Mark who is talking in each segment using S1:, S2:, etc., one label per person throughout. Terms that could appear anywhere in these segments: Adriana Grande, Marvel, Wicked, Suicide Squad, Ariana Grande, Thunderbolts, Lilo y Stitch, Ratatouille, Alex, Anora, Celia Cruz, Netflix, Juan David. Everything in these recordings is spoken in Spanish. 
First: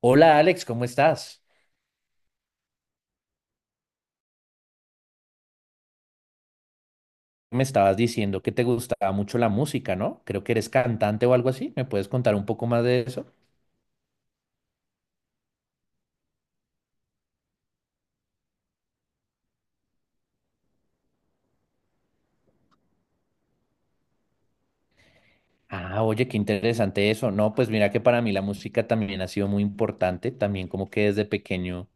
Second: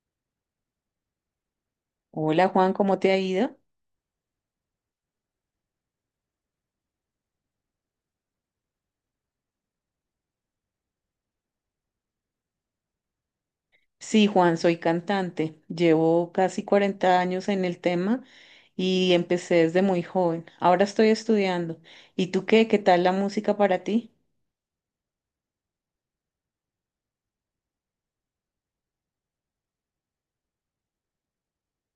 S1: Hola Alex, ¿cómo estás?
S2: Hola Juan, ¿cómo te ha ido?
S1: Me estabas diciendo que te gustaba mucho la música, ¿no? Creo que eres cantante o algo así. ¿Me puedes contar un poco más de eso?
S2: Sí, Juan, soy cantante. Llevo casi 40 años en el tema y empecé desde muy joven. Ahora estoy estudiando. ¿Y tú qué? ¿Qué tal la música para ti?
S1: Ah, oye, qué interesante eso. No, pues mira que para mí la música también ha sido muy importante. También como que desde pequeño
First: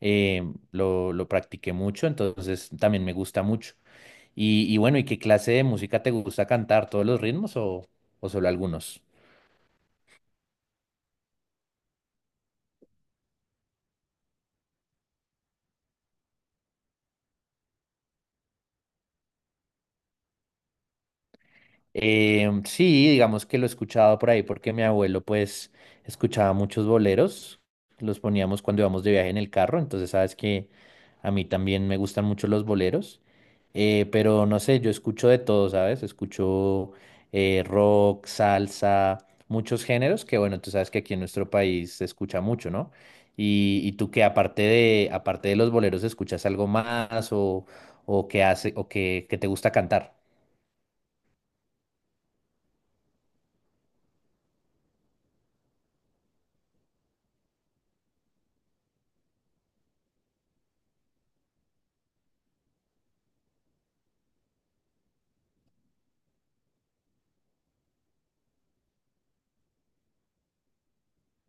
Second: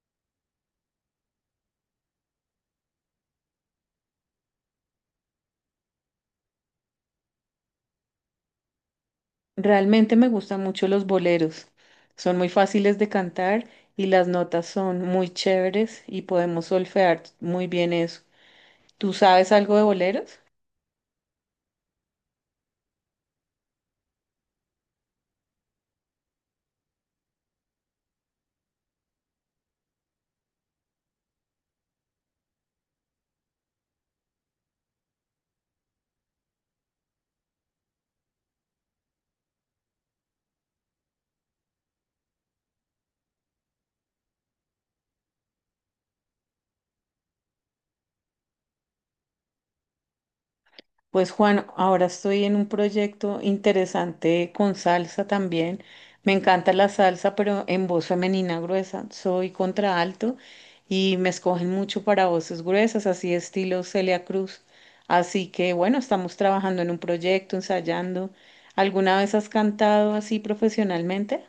S1: eh, lo practiqué mucho, entonces también me gusta mucho. Y bueno, ¿y qué clase de música te gusta cantar? ¿Todos los ritmos o solo algunos?
S2: Realmente me gustan mucho los boleros. Son muy fáciles de cantar y las notas son muy chéveres y podemos solfear muy bien eso. ¿Tú sabes algo de boleros?
S1: Sí, digamos que lo he escuchado por ahí porque mi abuelo pues escuchaba muchos boleros, los poníamos cuando íbamos de viaje en el carro, entonces sabes que a mí también me gustan mucho los boleros, pero no sé, yo escucho de todo, ¿sabes? Escucho rock, salsa, muchos géneros que bueno, tú sabes que aquí en nuestro país se escucha mucho, ¿no? Y tú que aparte de los boleros, ¿escuchas algo más o qué hace o qué te gusta cantar?
S2: Pues Juan, ahora estoy en un proyecto interesante con salsa también. Me encanta la salsa, pero en voz femenina gruesa. Soy contraalto y me escogen mucho para voces gruesas, así estilo Celia Cruz. Así que bueno, estamos trabajando en un proyecto, ensayando. ¿Alguna vez has cantado así profesionalmente?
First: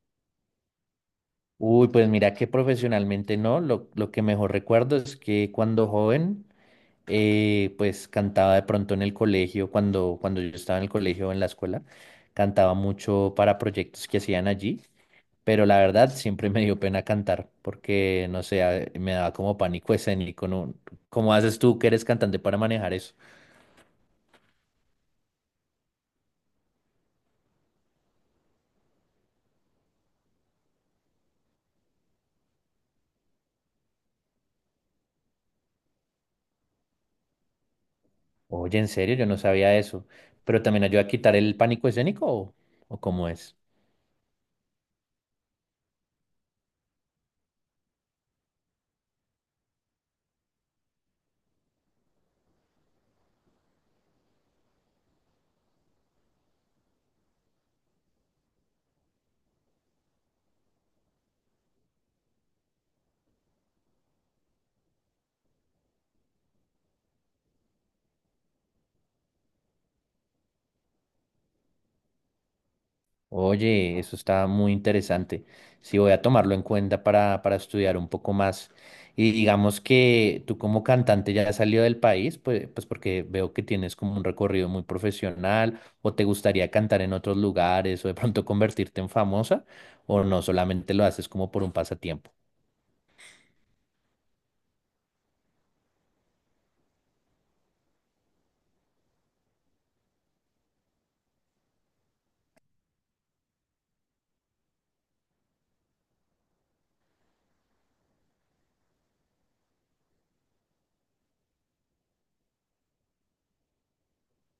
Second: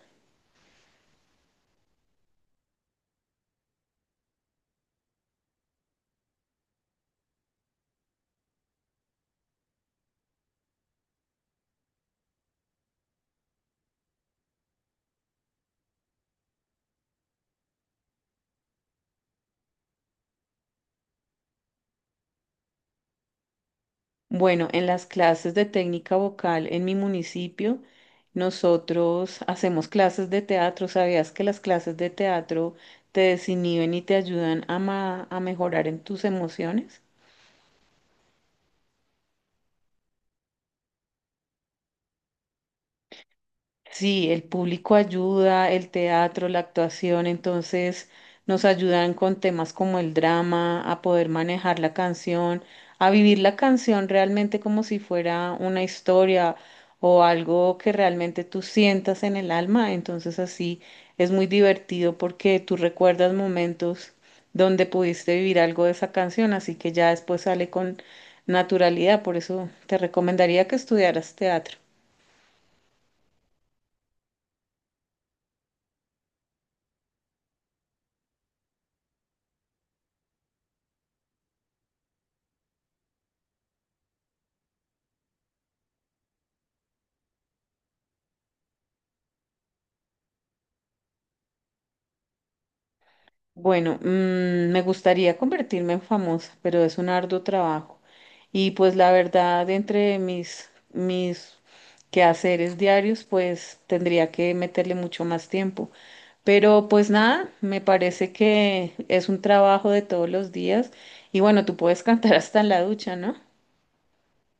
S1: Uy, pues mira que profesionalmente no, lo que mejor recuerdo es que cuando joven, pues cantaba de pronto en el colegio, cuando yo estaba en el colegio o en la escuela, cantaba mucho para proyectos que hacían allí, pero la verdad siempre me dio pena cantar porque, no sé, me daba como pánico escénico, ¿no? ¿Cómo haces tú que eres cantante para manejar eso?
S2: Bueno, en las clases de técnica vocal en mi municipio, nosotros hacemos clases de teatro. ¿Sabías que las clases de teatro te desinhiben y te ayudan a, a mejorar en tus emociones?
S1: Oye, en serio, yo no sabía eso, pero también ayuda a quitar el pánico escénico o cómo es.
S2: Sí, el público ayuda, el teatro, la actuación, entonces nos ayudan con temas como el drama, a poder manejar la canción, a vivir la canción realmente como si fuera una historia o algo que realmente tú sientas en el alma. Entonces así es muy divertido porque tú recuerdas momentos donde pudiste vivir algo de esa canción, así que ya después sale con naturalidad. Por eso te recomendaría que estudiaras teatro.
S1: Oye, eso está muy interesante. Sí, voy a tomarlo en cuenta para estudiar un poco más. Y digamos que tú como cantante ya has salido del país, pues porque veo que tienes como un recorrido muy profesional, o te gustaría cantar en otros lugares, o de pronto convertirte en famosa, o no, solamente lo haces como por un pasatiempo.
S2: Bueno, mm, me gustaría convertirme en famosa, pero es un arduo trabajo. Y pues la verdad, entre mis quehaceres diarios, pues tendría que meterle mucho más tiempo. Pero pues nada, me parece que es un trabajo de todos los días. Y bueno, tú puedes cantar hasta en la ducha, ¿no?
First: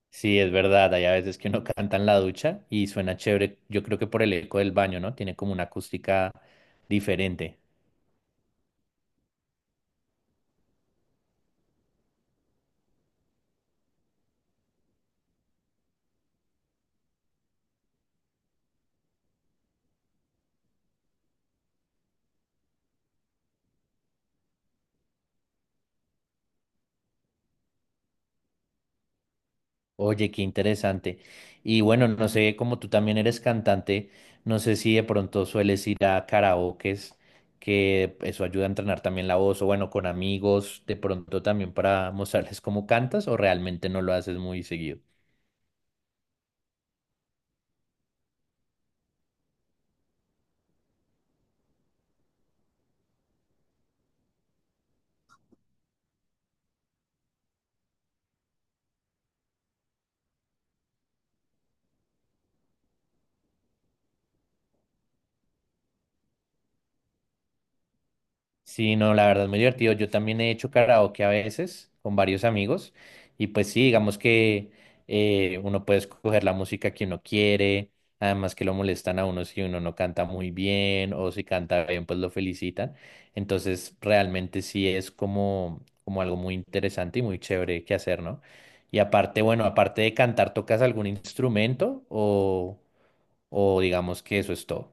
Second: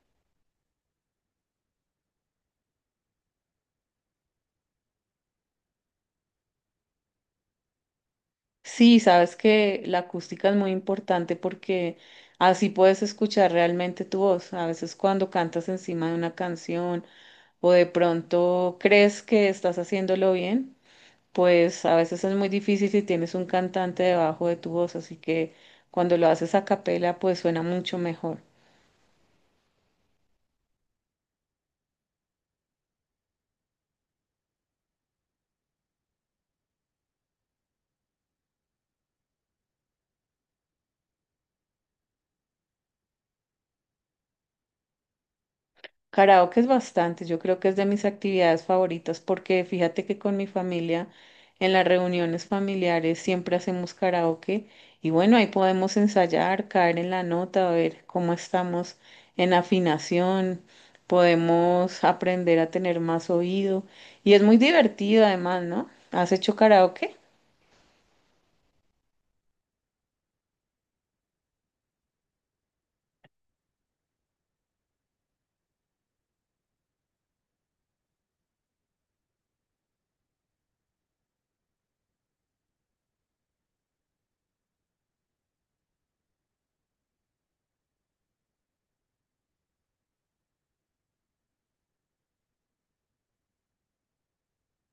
S1: Sí, es verdad, hay a veces que uno canta en la ducha y suena chévere, yo creo que por el eco del baño, ¿no? Tiene como una acústica diferente.
S2: Sí, sabes que la acústica es muy importante porque así puedes escuchar realmente tu voz. A veces cuando cantas encima de una canción o de pronto crees que estás haciéndolo bien, pues a veces es muy difícil si tienes un cantante debajo de tu voz, así que cuando lo haces a capela, pues suena mucho mejor.
S1: Oye, qué interesante. Y bueno, no sé, como tú también eres cantante, no sé si de pronto sueles ir a karaokes, que eso ayuda a entrenar también la voz, o bueno, con amigos, de pronto también para mostrarles cómo cantas, o realmente no lo haces muy seguido.
S2: Karaoke es bastante, yo creo que es de mis actividades favoritas porque fíjate que con mi familia en las reuniones familiares siempre hacemos karaoke y bueno, ahí podemos ensayar, caer en la nota, a ver cómo estamos en afinación, podemos aprender a tener más oído y es muy divertido además, ¿no? ¿Has hecho karaoke?
S1: Sí, no, la verdad es muy divertido. Yo también he hecho karaoke a veces con varios amigos y pues sí, digamos que uno puede escoger la música que uno quiere, además que lo molestan a uno si uno no canta muy bien o si canta bien, pues lo felicitan. Entonces, realmente sí es como algo muy interesante y muy chévere que hacer, ¿no? Y aparte, bueno, aparte de cantar, ¿tocas algún instrumento o digamos que eso es todo?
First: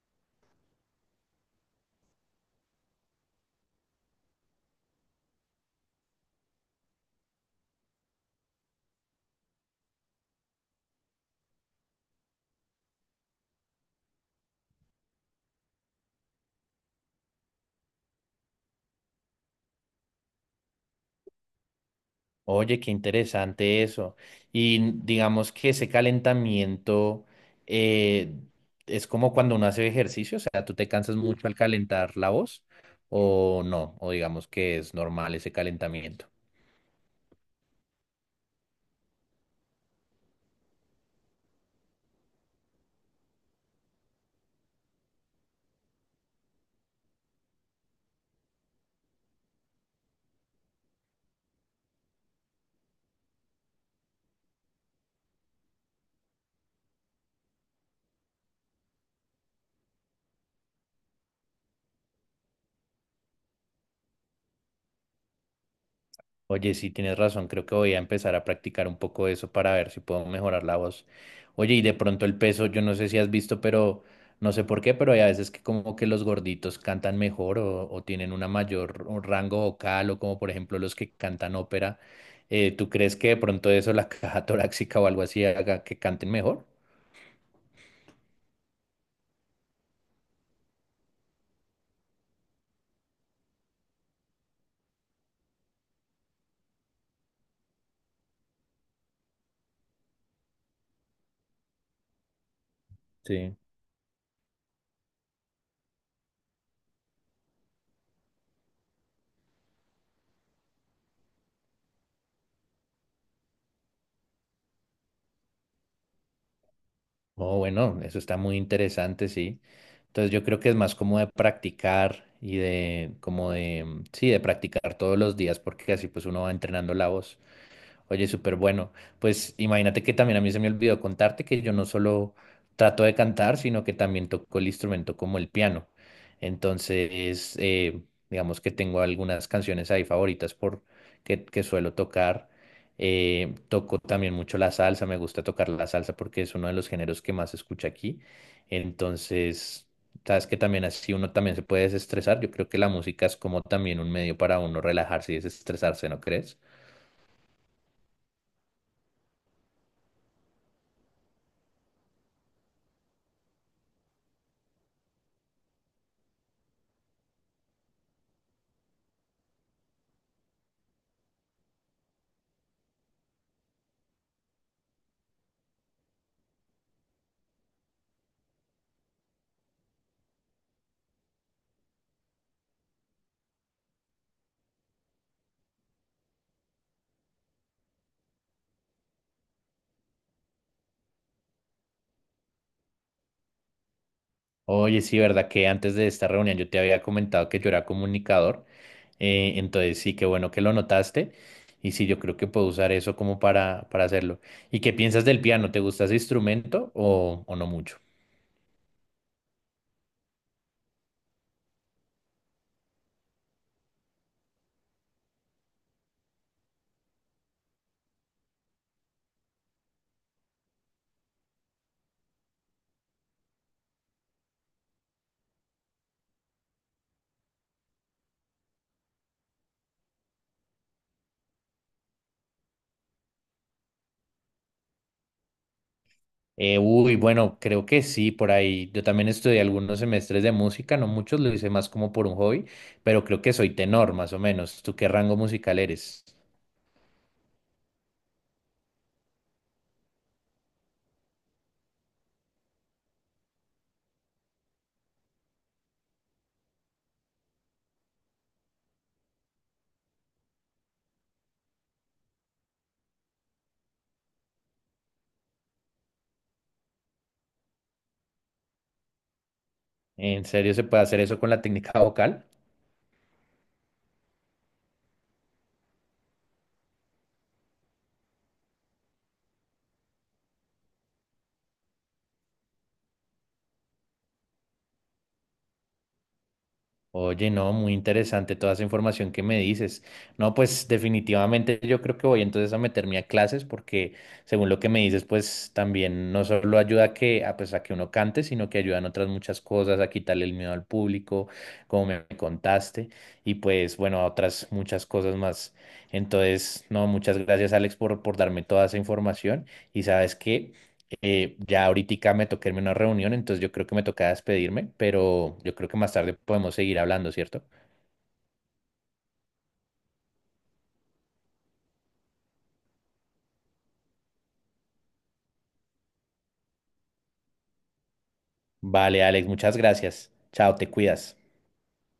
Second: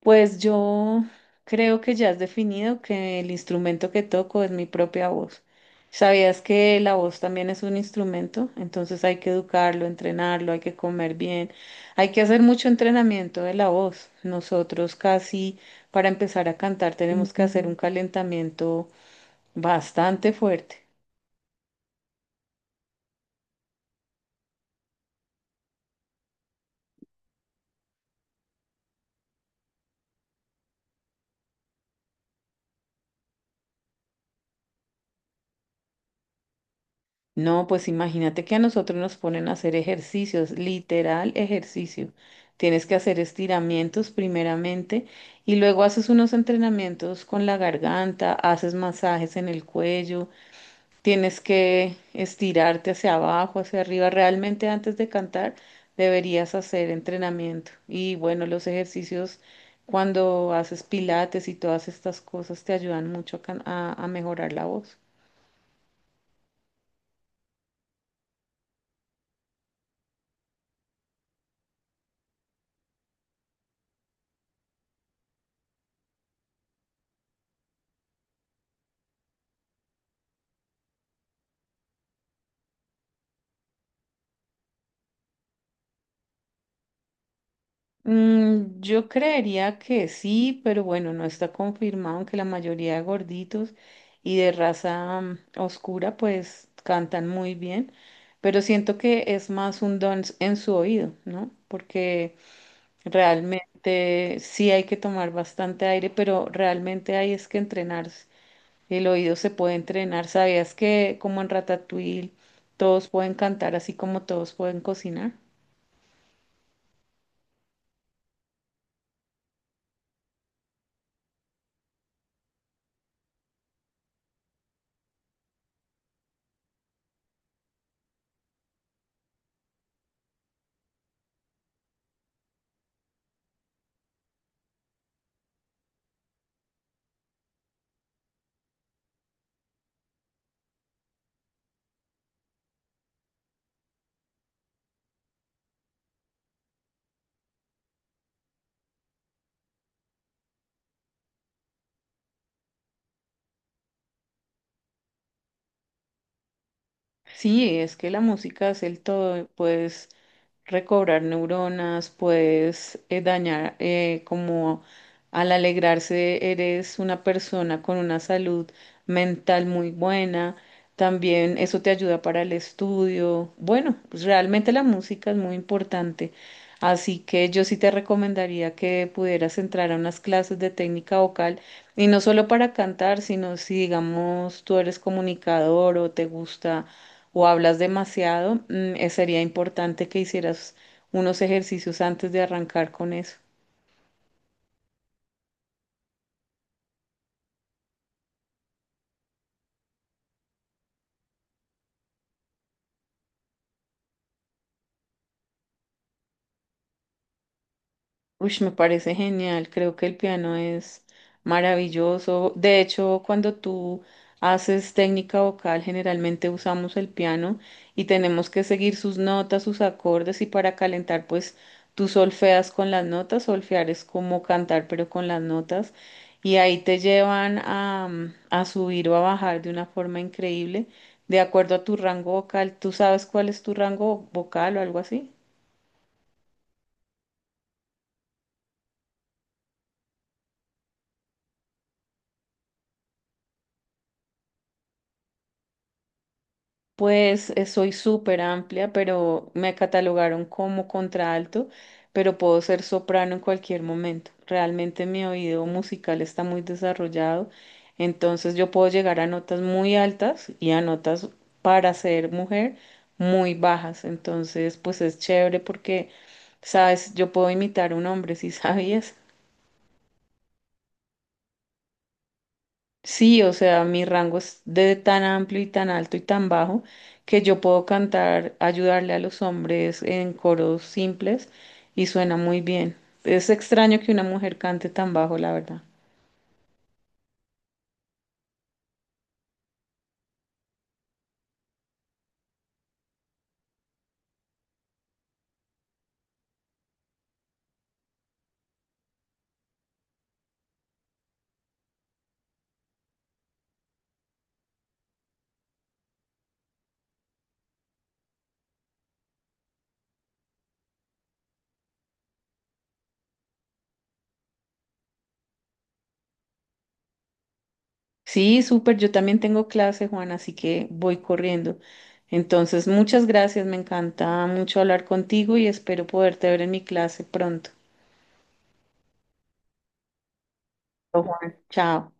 S2: Pues yo creo que ya has definido que el instrumento que toco es mi propia voz. ¿Sabías que la voz también es un instrumento? Entonces hay que educarlo, entrenarlo, hay que comer bien, hay que hacer mucho entrenamiento de la voz. Nosotros casi para empezar a cantar tenemos que hacer un calentamiento bastante fuerte.
S1: Oye, qué interesante eso. Y digamos que ese calentamiento eh, es como cuando uno hace ejercicio, o sea, ¿tú te cansas mucho al calentar la voz o no? O digamos que es normal ese calentamiento.
S2: No, pues imagínate que a nosotros nos ponen a hacer ejercicios, literal ejercicio. Tienes que hacer estiramientos primeramente y luego haces unos entrenamientos con la garganta, haces masajes en el cuello, tienes que estirarte hacia abajo, hacia arriba. Realmente antes de cantar deberías hacer entrenamiento. Y bueno, los ejercicios cuando haces pilates y todas estas cosas te ayudan mucho a a mejorar la voz.
S1: Oye, sí, tienes razón, creo que voy a empezar a practicar un poco eso para ver si puedo mejorar la voz. Oye, y de pronto el peso, yo no sé si has visto, pero no sé por qué, pero hay a veces que como que los gorditos cantan mejor o tienen una mayor un rango vocal o como por ejemplo los que cantan ópera. ¿Tú crees que de pronto eso, la caja torácica o algo así, haga que canten mejor?
S2: Mm, yo creería que sí, pero bueno, no está confirmado, aunque la mayoría de gorditos y de raza oscura pues cantan muy bien, pero siento que es más un don en su oído, ¿no? Porque
S1: Sí.
S2: realmente sí hay que tomar bastante aire, pero realmente hay es que entrenarse. El oído se puede entrenar. ¿Sabías que como en Ratatouille todos pueden cantar así como todos pueden cocinar?
S1: Oh, bueno, eso está muy interesante, sí. Entonces yo creo que es más como de practicar y como de, mm, sí, de practicar todos los días porque así pues uno va entrenando la voz. Oye, súper bueno. Pues imagínate que también a mí se me olvidó contarte que yo no solo trato de cantar, sino que también toco el instrumento como el piano. Entonces, digamos que tengo algunas canciones ahí favoritas que suelo tocar. Toco también mucho la salsa, me gusta tocar la salsa porque es uno de los géneros que más se escucha aquí. Entonces, sabes que también así uno también se puede desestresar. Yo creo que la música es como también un medio para uno relajarse y desestresarse, ¿no crees?
S2: Sí, es que la música es el todo, puedes recobrar neuronas, puedes dañar, como al alegrarse eres una persona con una salud mental muy buena, también eso te ayuda para el estudio. Bueno, pues realmente la música es muy importante. Así que yo sí te recomendaría que pudieras entrar a unas clases de técnica vocal y no solo para cantar, sino si digamos tú eres comunicador o te gusta o hablas demasiado, sería importante que hicieras unos ejercicios antes de arrancar con eso.
S1: Oye, sí, verdad que antes de esta reunión yo te había comentado que yo era comunicador, entonces sí, qué bueno que lo notaste y sí, yo creo que puedo usar eso como para hacerlo. ¿Y qué piensas del piano? ¿Te gusta ese instrumento o no mucho?
S2: Uy, me parece genial, creo que el piano es maravilloso. De hecho, cuando tú haces técnica vocal, generalmente usamos el piano y tenemos que seguir sus notas, sus acordes y para calentar, pues tú solfeas con las notas, solfear es como cantar, pero con las notas y ahí te llevan a, a subir o a bajar de una forma increíble, de acuerdo a tu rango vocal. ¿Tú sabes cuál es tu rango vocal o algo así?
S1: Uy, bueno, creo que sí, por ahí. Yo también estudié algunos semestres de música, no muchos, lo hice más como por un hobby, pero creo que soy tenor, más o menos. ¿Tú qué rango musical eres?
S2: Pues soy súper amplia, pero me catalogaron como contralto, pero puedo ser soprano en cualquier momento. Realmente mi oído musical está muy desarrollado, entonces yo puedo llegar a notas muy altas y a notas para ser mujer muy bajas. Entonces, pues es chévere porque, sabes, yo puedo imitar a un hombre, si sabías.
S1: ¿En serio se puede hacer eso con la técnica vocal?
S2: Sí, o sea, mi rango es de tan amplio y tan alto y tan bajo que yo puedo cantar, ayudarle a los hombres en coros simples y suena muy bien. Es extraño que una mujer cante tan bajo, la verdad.
S1: Oye, no, muy interesante toda esa información que me dices. No, pues definitivamente yo creo que voy entonces a meterme a clases porque según lo que me dices, pues también no solo ayuda a que, a, pues, a que uno cante, sino que ayudan otras muchas cosas, a quitarle el miedo al público, como me contaste, y pues bueno, a otras muchas cosas más. Entonces, no, muchas gracias Alex por darme toda esa información y sabes qué, ya ahorita me toca irme a una reunión, entonces yo creo que me toca despedirme, pero yo creo que más tarde podemos seguir hablando, ¿cierto?
S2: Sí, súper, yo también tengo clase, Juan, así que voy corriendo. Entonces, muchas gracias, me encanta mucho hablar contigo y espero poderte ver en mi clase pronto.
S1: Vale, Alex, muchas gracias. Chao, te
S2: Chao,
S1: cuidas.
S2: Juan, chao.